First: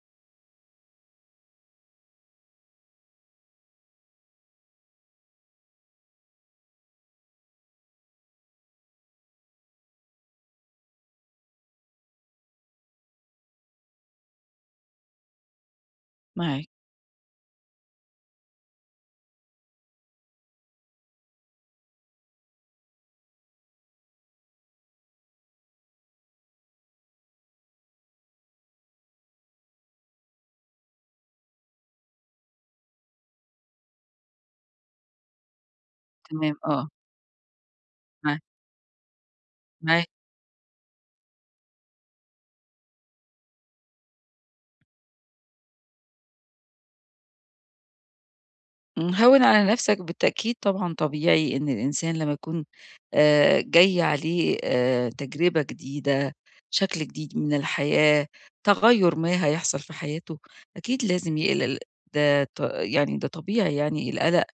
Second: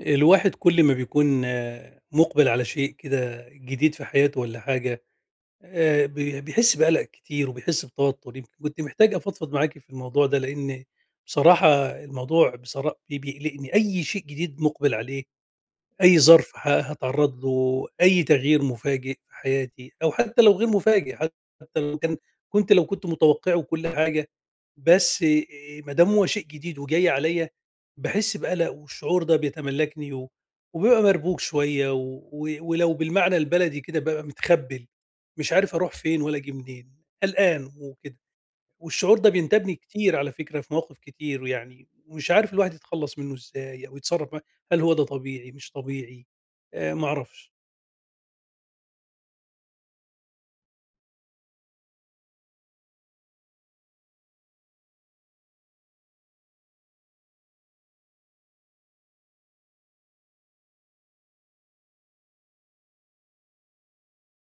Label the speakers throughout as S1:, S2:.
S1: الواحد كل ما بيكون مقبل على شيء كده جديد في حياته ولا حاجة. بيحس بقلق كتير وبيحس بتوتر. يمكن كنت محتاج أفضفض معاكي في الموضوع ده، لأن بصراحة الموضوع بصراحة بيقلقني. أي شيء جديد مقبل عليه، أي ظرف
S2: معاك،
S1: هاتعرّض له، أي تغيير مفاجئ في حياتي أو حتى لو غير مفاجئ، حتى لو كان لو كنت متوقّعه كل حاجة، بس ما دام هو شيء جديد وجاي عليّا، باحس بقلق، والشعور ده بيتملّكني، و وبابقى مربوك شوية، و و- ولو بالمعنى البلدي كده بابقى متخبِّل، مش عارف أروح فين ولا آجي
S2: تمام آه،
S1: منين، قلقان وكده.
S2: معاك،
S1: والشعور ده بينتابني
S2: معاك،
S1: كتير على فكرة، في مواقف كتير، ويعني ومش عارف الواحد يتخلّص منّه إزاي أو يتصرّف معاه. هل هو ده طبيعي مش طبيعي؟ ما أعرفش.
S2: هوّن على نفْسك بالتأكيد طبعًا طبيعي إن الإنسان لمّا يكون جاي عليه تجربة جديدة، شكل جديد من الحياة، تغيُّر ما هيحصل في حياته، أكيد لازم يقلق، ده يعني ده طبيعي يعني القلق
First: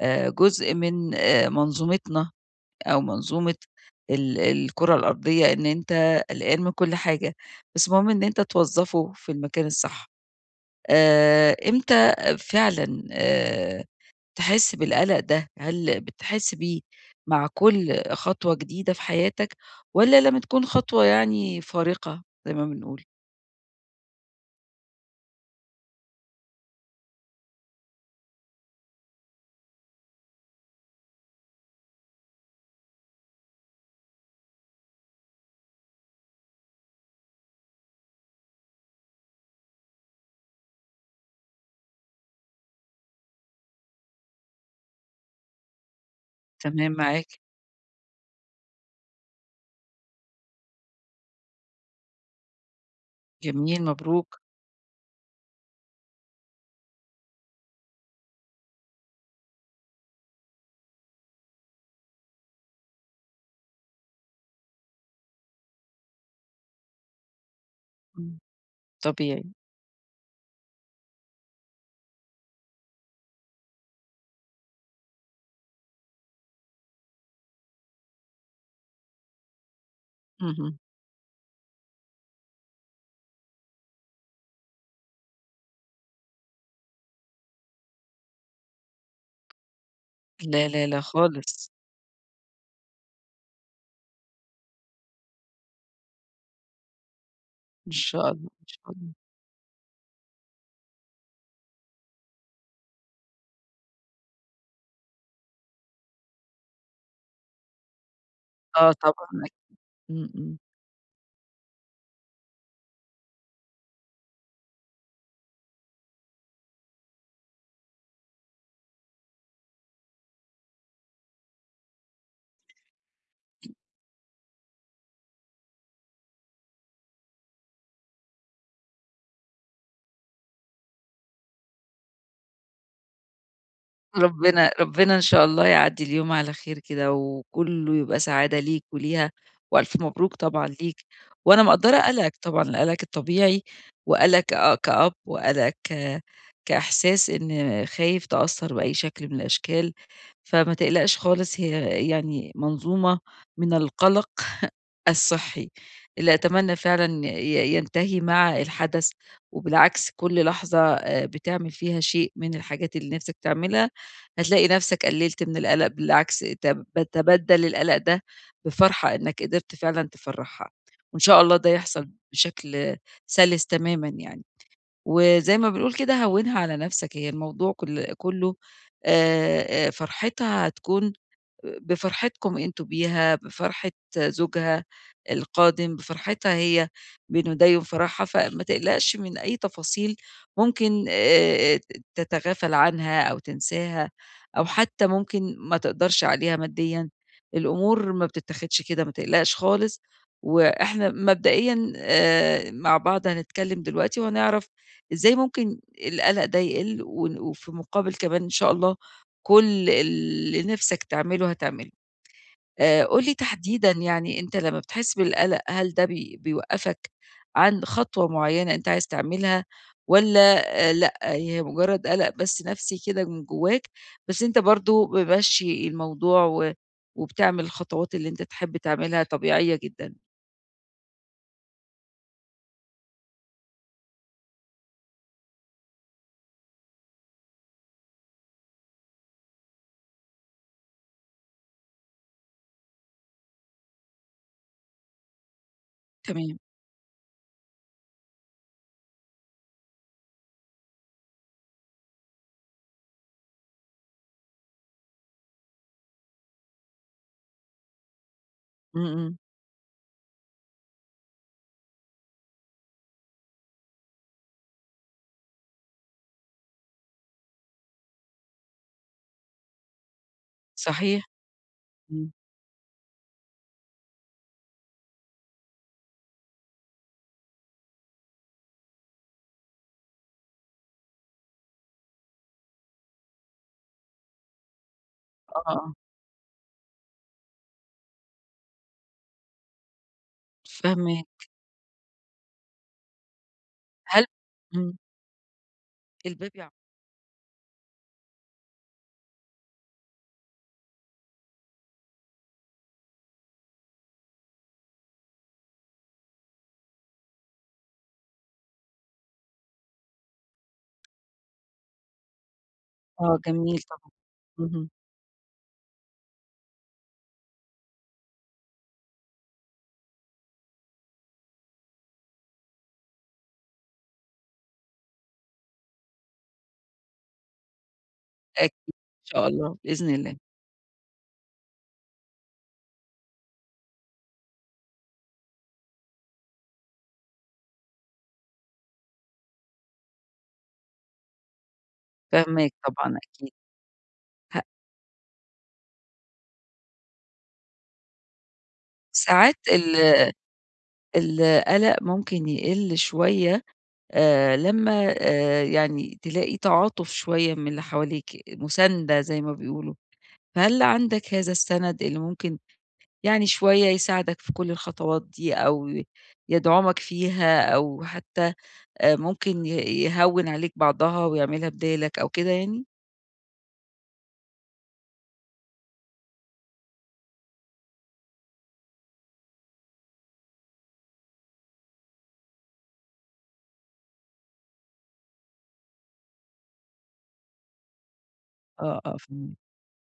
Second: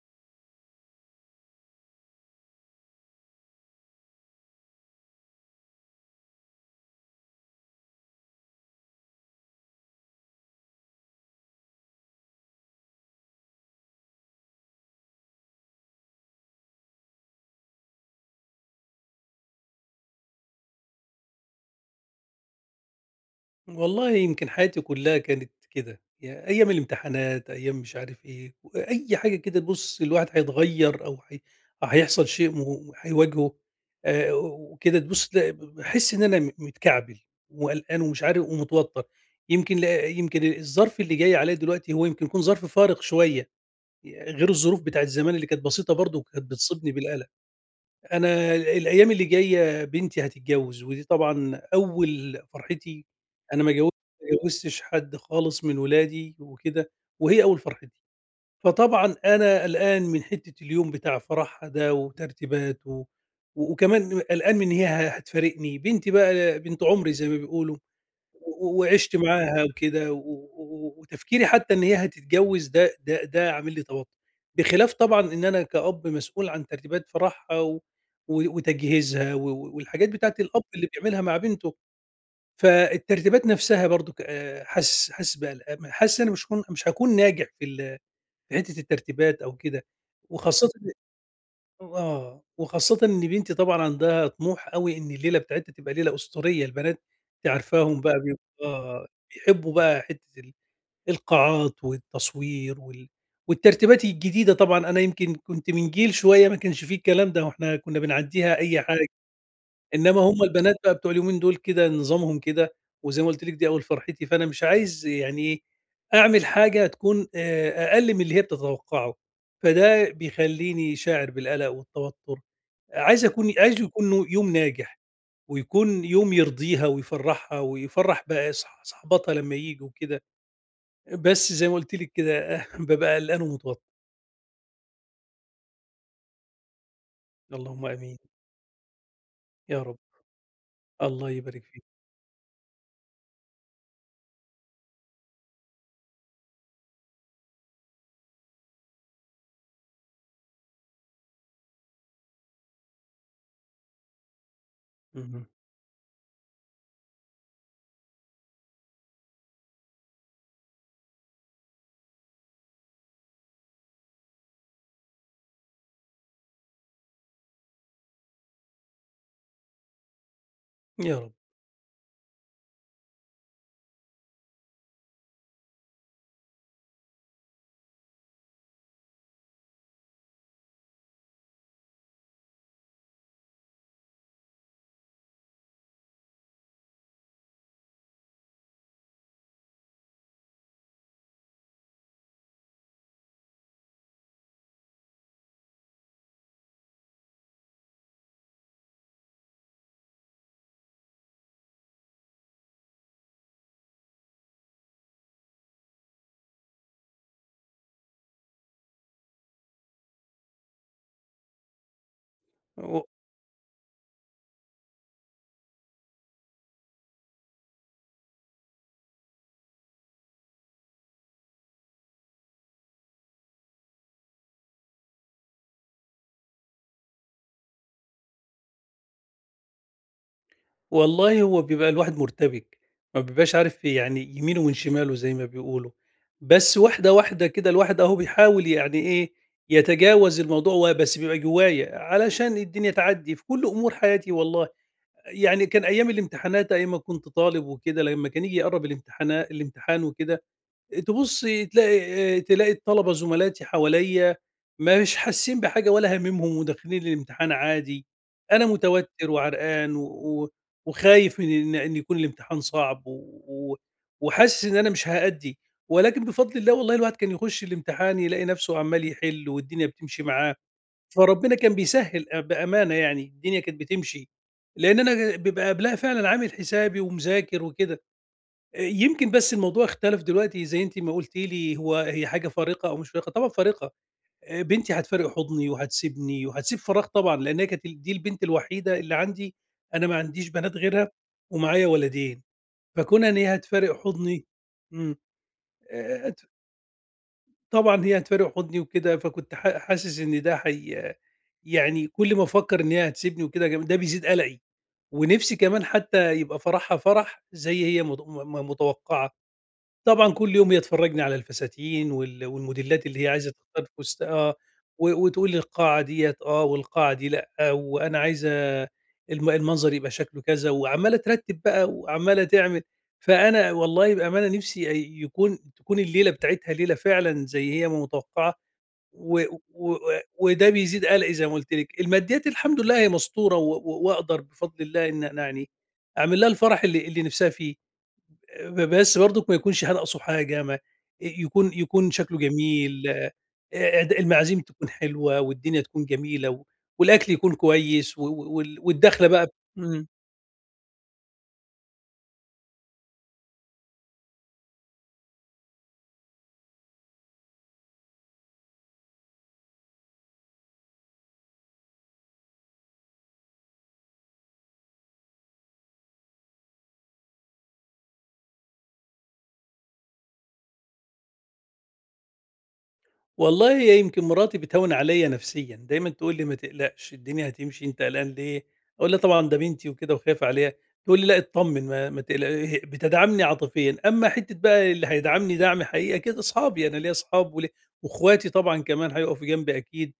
S2: جزء من منظومتنا أو منظومة الكرة الأرضية إن أنت قلقان من كل حاجة، بس المهم إن أنت توظّفه في المكان الصح. إمتى فعلًا تحس بالقلق ده؟ هل بتحس بيه مع كل خطوة جديدة في حياتك والّا لمّا تكون خطوة يعني فارقة زي ما بنقول؟
S1: والله يمكن حياتي كُلّها كانت كده، يا أيام الامتحانات، أيام مش عارف إيه، أي حاجة كده. بُص، الواحد هيتغيّر، أو هيحصل شيء هيواجهه. وكده تبُص تلاقي باحس إن أنا متكعبل وقلقان ومش عارف ومتوتّر. يمكن ل يمكن الظرف اللي جاي عليّا دلوقتي هو يمكن يكون ظرف فارق شوية، غير الظروف بتاعة زمان اللي كانت بسيطة برضه وكانت
S2: تمام
S1: بتصيبني بالقلق.
S2: معاك،
S1: أنا الأيام اللي جاية بنتي هتتجوّز، ودي طبعًا أول فرحتي. أنا
S2: جميل،
S1: ما
S2: مبروك،
S1: جوّزتش حد خالص من ولادي وكده، وهي أول فرحتي. فطبعًا أنا قلقان من حتّة اليوم بتاع فرحها ده وترتيبات، وكمان قلقان من إن هي هتفارقني، بنتي بقى بنت عمري زي ما بيقولوا.
S2: إمم،
S1: وعِشت
S2: طبيعي،
S1: معاها وكده، و و وتفكيري حتى إن هي هتتجوّز ده عامل لي توتُّر، بخلاف طبعًا إن أنا كأب مسؤول عن ترتيبات فرحها و و وتجهيزها و و والحاجات بتاعة الأب
S2: اهم،
S1: اللي بيعملها مع بنته، فالترتيبات نَفْسها برضه ك حاسس بقلق، حاسس أنا مش هاكون ناجح في حتّة الترتيبات أو كده،
S2: لا،
S1: وخاصةً
S2: لا، لا خالص،
S1: آه، وخاصةً إن بنتي طبعًا عندها طموح أوي إن الليلة بتاعتها تبقى ليلة أسطورية. البنات أنتِ
S2: إن
S1: عارفاهم بقى،
S2: شاء
S1: بيب
S2: الله، إن شاء
S1: آه،
S2: الله،
S1: بيحبوا بقى حتّة القاعات والتصوير والترتيبات الجديدة طبعًا. أنا يمكن كنت من جيل شوية ما كانش في الكلام ده، وإحنا كنا بنعدّيها أي
S2: آه
S1: حاجة،
S2: طبعًا
S1: إنّما
S2: إمم،
S1: هم
S2: إمم.
S1: البنات بقى بتوع اليومين دول كده نظامهم كده. وزي ما قُلت لِك دي أول فرحتي، فأنا مش عايز يعني إيه، أعمل حاجة تكون أقل من اللي هي بتتوقّعه، فده بيخلّيني شاعر بالقلق والتوتُّر. عايزه يكون يوم ناجح، ويكون يوم يرضيها ويفرّحها ويفرّح بقى صاحباتها لمّا ييجوا وكده، بس زي ما قُلت لِك كده بابقى قلقان ومتوتّر.
S2: ربنا ربنا إن شاء الله يعدّي اليوم على خير كده،
S1: اللهم
S2: وكلّه
S1: آمين.
S2: يبقى سعادة ليك وليها،
S1: يا رب.
S2: وألف مبروك طبعًا ليك،
S1: الله
S2: وأنا
S1: يبارك فيك.
S2: مقدّرة قلقك طبعًا، القلق الطبيعي وقلقك كأب وقلقك كإحساس إن خايف تأثّر بأي شكل من الأشكال، فما تقلقش خالص هي يعني منظومة من القلق
S1: اهم.
S2: الصحّي، اللي أتمنى فعلًا ينتهي مع الحدث، وبالعكس كل لحظة بتعمل فيها شيء من الحاجات اللي نِفْسك تعملها، هتلاقي نَفْسك قلّلت من القلق، بالعكس تبدّل القلق ده بفرحة إنّك قدرت فعلًا تفرّحها، وإن
S1: يا رب.
S2: شاء الله ده يحصل بشكل سَلِس تمامًا يعني، وزي ما بنقول كده هوّنها على نَفْسك، هي الموضوع كُلّه فرحتها هتكون بفرحتكم أنتم بيها، بفرحة زوجها القادم، بفرحتها هي بنديّم فرحها، فما تقلقش من أي تفاصيل ممكن تتغافل عنها أو تنساها أو حتى ممكن ما تقدرش عليها ماديًا، الأمور ما بتتاخدش كده ما تقلقش خالص، وإحنا مبدئيًا مع بعض هنتكلّم دلوقتي وهنعرف إزاي ممكن القلق ده يقِل وفي مقابل كمان إن شاء الله كل اللي نِفْسك تعمله هتعمله.
S1: و
S2: قُل لي تحديدًا يعني أنت لمّا بتحس بالقَلَق هل ده بيوقّفك عن خطوة معيّنة أنت عايز تعملها والّا لأ، هي مجرّد قَلَق بس نَفْسي كده من جوّاك، بس أنت برضه ممشّي الموضوع وبتعمل الخطوات اللي أنت تحب تعملها طبيعية جدًا؟
S1: والله هو بيبقى الواحد مرتبك، ما بيبقاش عارف يعني يمينه من شماله زي ما بيقولوا، بس واحدة، واحدة كده الواحد أهو بيحاول يعني إيه، يتجاوز الموضوع، و بس بيبقى جوايا، علشان الدنيا تعدّي في كل أمور حياتي والله. يعني كان أيام
S2: تمام.
S1: الامتحانات، أيام ما كنت طالب وكده، لمّا كان ييجي يقرّب الامتحان وكده، تبُص تلاقي الطلبة زملاتي حواليّا مش حاسين بحاجة ولا هاممهم، وداخلين الامتحان عادي. أنا
S2: إمم،
S1: متوتر
S2: إمم.
S1: وعرقان، و و وخايف من إن يكون الامتحان صعب، و و وحاسس إن أنا مش هأدّي. ولكن بفضل الله والله الواحد كان يخُش الامتحان يلاقي نَفْسه عمّال يحِل والدنيا بتمشي معاه.
S2: صحيح.
S1: فربنا كان بيسهّل
S2: إمم.
S1: بأمانة يعني، الدنيا كانت بتمشي، لإن أنا بيبقى قبلها فعلًا عامل حسابي ومذاكر وكده. يمكن بس الموضوع اختلف دلوقتي زي أنتِ ما قُلتِ لي، هي حاجة فارقة أو مش فارقة، طبعًا فارقة. بنتي هتفارق
S2: آه،
S1: حضني
S2: آه.
S1: وهتسيبني وهتسيب فراغ طبعًا، لإن هي كانت دي البنت الوحيدة اللي عندي، أنا ما عنديش بنات غيرها
S2: فاهماك.
S1: ومعايا ولدين. فكون إن هي هتفارق
S2: هل
S1: حضني.
S2: إمم.
S1: إمم. آآ
S2: الباب.
S1: طبعًا هي هتفارق حُضني وكده، فكنت حاسس إن ده يعني كل ما أفكّر إن هي هتسيبني وكده ده بيزيد قلقي، ونِفسي كمان حتى يبقى فرحها فرح زي هي مت م م متوقعة. طبعًا كل يوم هي تفرّجني على الفساتين والموديلات اللي هي
S2: آه
S1: عايزة
S2: جميل
S1: تختار
S2: طبعًا.
S1: فستان، آه،
S2: اهم.
S1: وتقول لي القاعة ديّة آه، والقاعة دي لأ، آه، وأنا عايزة المنظر يبقى شكله كذا، وعمّالة ترتّب بقى وعمّالة تعمل. فأنا والله بأمانة نِفْسي أ يكون تكون الليلة بتاعتها ليلة فعلًا زي هي ما متوقعة.
S2: أكيد. إن
S1: و
S2: شاء الله
S1: و
S2: بإذن الله.
S1: وده بيزيد قلقي زي ما قُلت لِك. الماديات الحمد لله هي مستورة، و و وأقدر بفضل الله إن أنا يعني أعمل لها الفرح اللي نِفْسها فيه. بس برضك ما يكونش هنقصه حاجة، ما يكون شكله
S2: فاهماك
S1: جميل،
S2: طبعًا أكيد.
S1: المعازيم
S2: ه
S1: تكون حلوة والدنيا تكون جميلة، والأكل يكون كويس، و و وال والدخلة بقى.
S2: ساعات
S1: إمم.
S2: القلق ممكن يقِل شوية لمّا يعني تلاقي تعاطُف شوية من اللي حواليكِ، مُساندة زي ما بيقولوا. فهل عندك هذا السَنَد اللي ممكن يعني شوية يساعدك في كل الخطوات دي أو يدعمك فيها أو حتى ممكن يهوِّن عليك بعضها ويعملها بدالك أو كده يعني؟
S1: والله هي يمكن مراتي بتهوِّن عليّا نفسيًا، دايمًا تقول لي: "ما تقلقش، الدنيا هتمشي، أنت قلقان ليه؟" أقول لها: "طبعًا ده بنتي وكده وخايف عليها." تقول لي: "لأ اتطمّن ما تقلق." بتدعمني عاطفيًا. أمّا حتّة بقى اللي هيدعمني دعم حقيقي أكيد أصحابي، أنا ليّا أصحاب واخواتي طبعًا
S2: آه،
S1: كمان
S2: آه
S1: هيقفوا
S2: فاهماك.
S1: جنبي أكيد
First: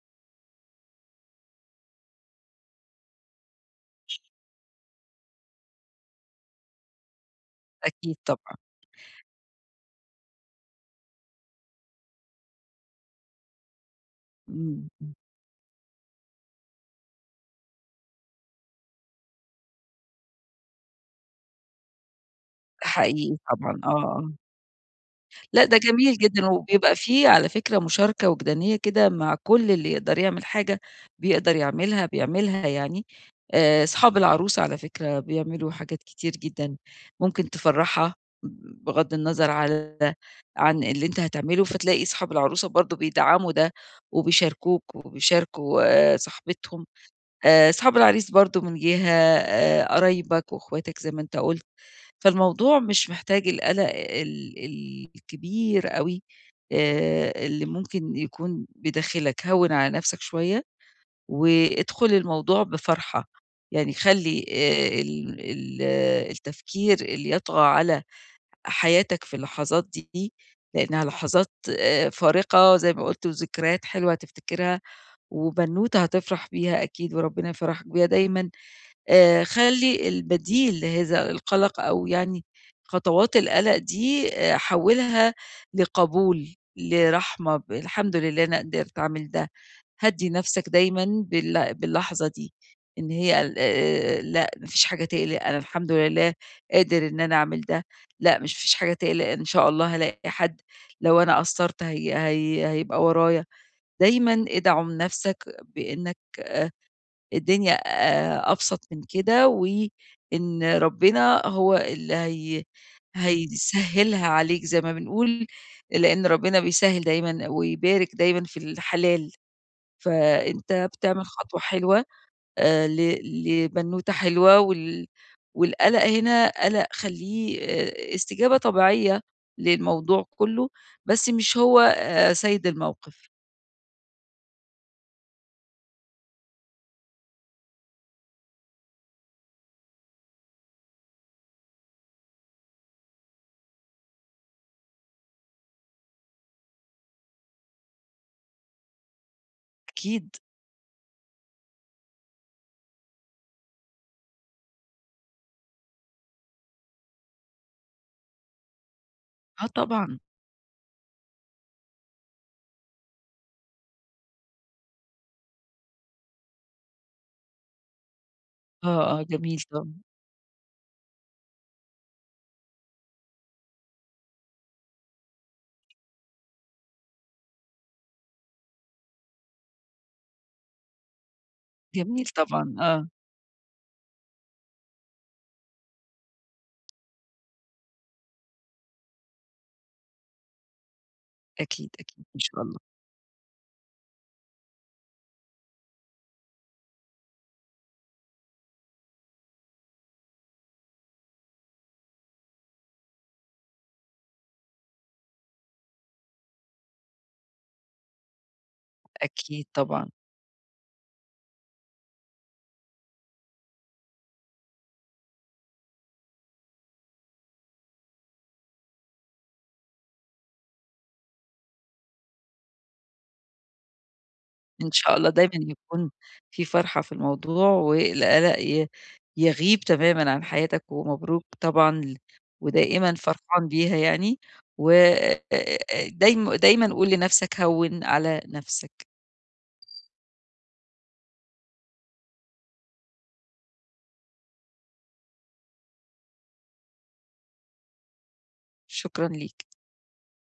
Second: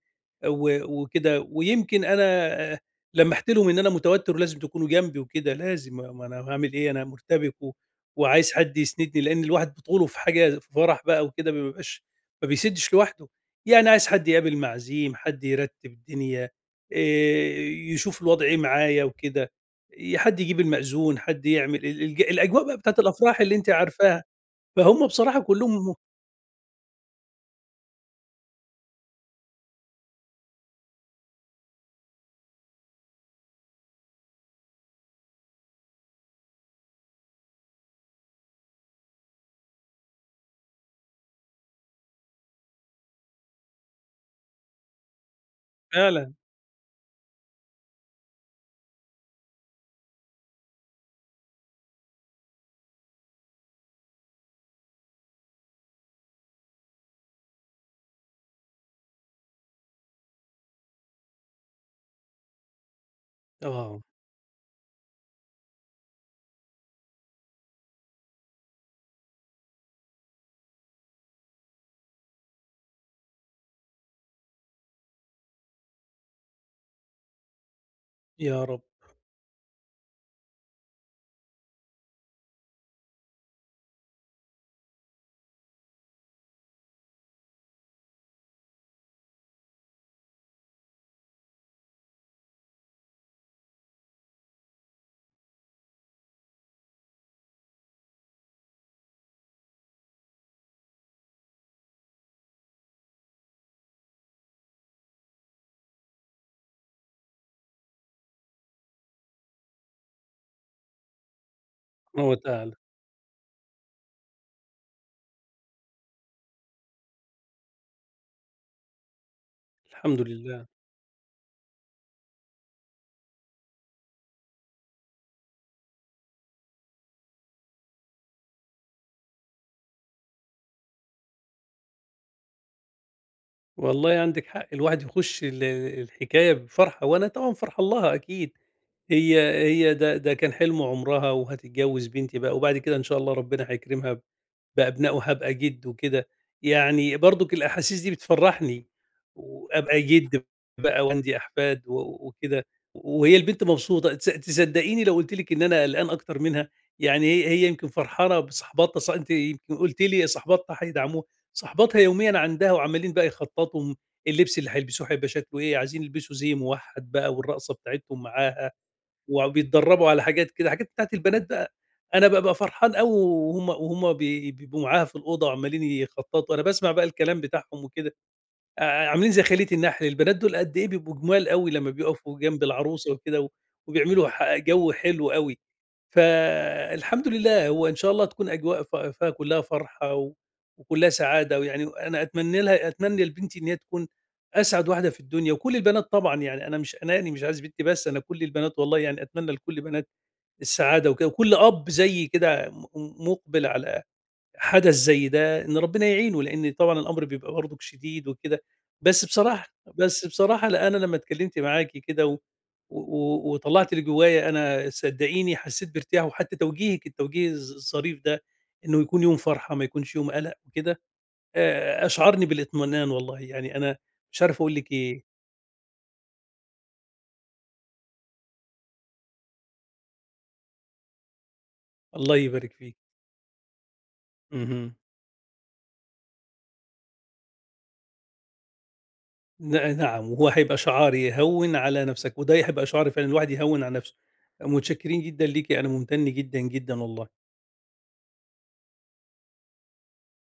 S1: وكده. ويمكن أنا لمّحت لهم إن أنا متوتّر ولازم تكونوا جنبي وكده، لازم ما أنا هاعمل إيه، أنا مُرتبك
S2: أكيد
S1: وعايز
S2: طبعًا.
S1: حد يسندني، لإن الواحد بطوله في حاجة في فرح بقى وكده، ما بيسدش لوحده. يعني عايز حد يقابل
S2: إمم، إمم.
S1: معازيم، حد يرتّب الدنيا، يشوف الوضع إيه معايا وكده، حد يجيب المأذون، حد يعمل ال الج الأجواء بقى
S2: ده
S1: بتاعة
S2: حقيقي
S1: الأفراح اللي أنتِ
S2: طبعًا، آه،
S1: عارفاها،
S2: آه.
S1: فهُم بصراحة
S2: لأ، ده
S1: كلّهم
S2: جميل جدًا، وبيبقى في على فكرة مشاركة وجدانية كده مع كل اللي يقدر يعمل حاجة بيقدر يعملها، بيعملها يعني. أصحاب العروسة على فكرة بيعملوا حاجات كتير جدًا ممكن تفرّحها بغض النظر عن اللي أنت هتعمله، فتلاقي أصحاب العروسة برضه بيدعموا ده وبيشاركوك وبيشاركوا
S1: فعلًا.
S2: صاحبتهم. أصحاب العريس برضه من جهة، قرايبك وأخواتك زي ما أنت قُلت. فالموضوع مش محتاج القلق ال ال الكبير أوي اللي ممكن يكون بداخلك، هوّن على نفْسك شوية، وادخل الموضوع بفرحة، يعني
S1: آه.
S2: خلّي ال ال آه، التفكير اللي يطغى على حياتك في اللحظات دي، لإنها لحظات فارقة زي ما قُلت وذكريات حلوة هتفتكرها، وبنوتة هتفرح بيها أكيد وربنا يفرحك بيها دايمًا.
S1: يا رب
S2: خلّي البديل لهذا القَلَق أو يعني خطوات القَلَق دي حوّلها لقبول، لرحمة، الحمد لله أنا قدرت أعمل ده، هدّي نَفْسك دايمًا باللحظة دي، إن هي ال لأ ما فيش حاجة تقلق، أنا الحمد لله قادر إن أنا أعمل ده، لأ مش فيش حاجة تقلق إن شاء الله هالاقي حَد، لو أنا قصّرت هي هيبقى ورايا، دايمًا ادعم نَفْسك بإنّك الدنيا أبسط من كده، وإن ربنا هو اللي
S1: وتعالى.
S2: هيسهّلها عليك زي ما بنقول، لإن ربنا بيسهّل دايمًا ويبارك دايمًا في الحلال،
S1: الحمد لله.
S2: فأنت بتعمل خطوة حلوة آآ ل لبنوتة حلوة والقلق هنا قلق خلّيه استجابة طبيعية للموضوع كُلّه، بس مش هو سيد الموقف،
S1: والله عندِك حق، الواحد يخُش الحكاية بفرحة. وأنا طبعًا فرحان لها أكيد. هي هي ده كان حلم عمرها، وهتتجوّز بنتي بقى. وبعد كده إن شاء الله ربنا هيكرمها بأبنائه، هابقى جِد وكده. يعني برضُك الأحاسيس دي بتفرّحني، وأبقى
S2: أكيد.
S1: جِد بقى وعندي أحفاد وكده. وهي البنت مبسوطة. تصدقيني لو قُلت لِك إن أنا قلقان أكتر منها. يعني هي يمكن فرحانة بصاحباتها، أنتِ
S2: آه
S1: يمكن قُلتِ
S2: طبعًا،
S1: لي صاحباتها هيدعموها. صاحباتها يوميًا عندها وعمّالين بقى يخططوا اللبس اللي هيلبسوه هيبقى شكله إيه، عايزين يلبسوا زي موحّد بقى والرقصة بتاعتهم معاها.
S2: آه، آه، جميل طبعًا،
S1: وبيتدرّبوا على حاجات كده، حاجات بتاعة البنات بقى. أنا بابقى فرحان أوي، وهُم بيبقوا معاها في الأوضة وعمّالين يخطّطوا، أنا باسمع بقى الكلام بتاعهم وكده. عاملين زي خلية النحل، البنات دول قد إيه بيبقوا جُمال أوي لمّا
S2: جميل
S1: بيقفوا جنب
S2: طبعًا، آه.
S1: العروسة وكده، وبيعملوا جو حلو أوي. فالحمد لله، هو إن شاء الله تكون أجواء فيها كلّها فرحة وكلّها سعادة. ويعني
S2: أكيد،
S1: أنا
S2: أكيد إن شاء
S1: أتمنى
S2: الله،
S1: لها، أتمنى لبنتي إن هي تكون أسعد واحدة في الدنيا، وكل البنات طبعًا، يعني أنا مش أناني، مش عايز بنتي بس، أنا كل البنات والله يعني أتمنى لكل البنات السعادة وكده، وكل أب زيي كده مُقبل على حدث زي ده إن ربنا يعينه، لإن طبعًا الأمر بيبقى برضك شديد وكده. بس
S2: أكيد
S1: بصراحة
S2: طبعًا،
S1: بس بصراحة لأ، أنا لمّا اتكلمت معاكِ كده و و وطلّعت اللي جوايا، أنا صدقيني حسيت بارتياح، وحتى توجيهِك، التوجيه الظريف ده، إنه يكون يوم فرحة ما يكونش يوم قلق وكده، أشعرني بالاطمئنان والله. يعني أنا مش عارف أقول
S2: إن
S1: لِك
S2: شاء
S1: إيه.
S2: الله دايمًا يكون في فرحة في الموضوع، والقلق يغيب تمامًا عن حياتك، ومبروك طبعًا
S1: الله يبارك فيكِ.
S2: ودائمًا فرحان بيها يعني، و
S1: اهم.
S2: دايمًا قُل لنفسك هوّن على نفسك،
S1: نعم، وهو هيبقى شعار "هوِّن على نفسك." وده هيبقى شعار فعلًا الواحد يهوِّن على نفسه. متشكرين جدًا ليكِ، أنا ممتن جدًا، جدًا والله.
S2: شكرًا ليك.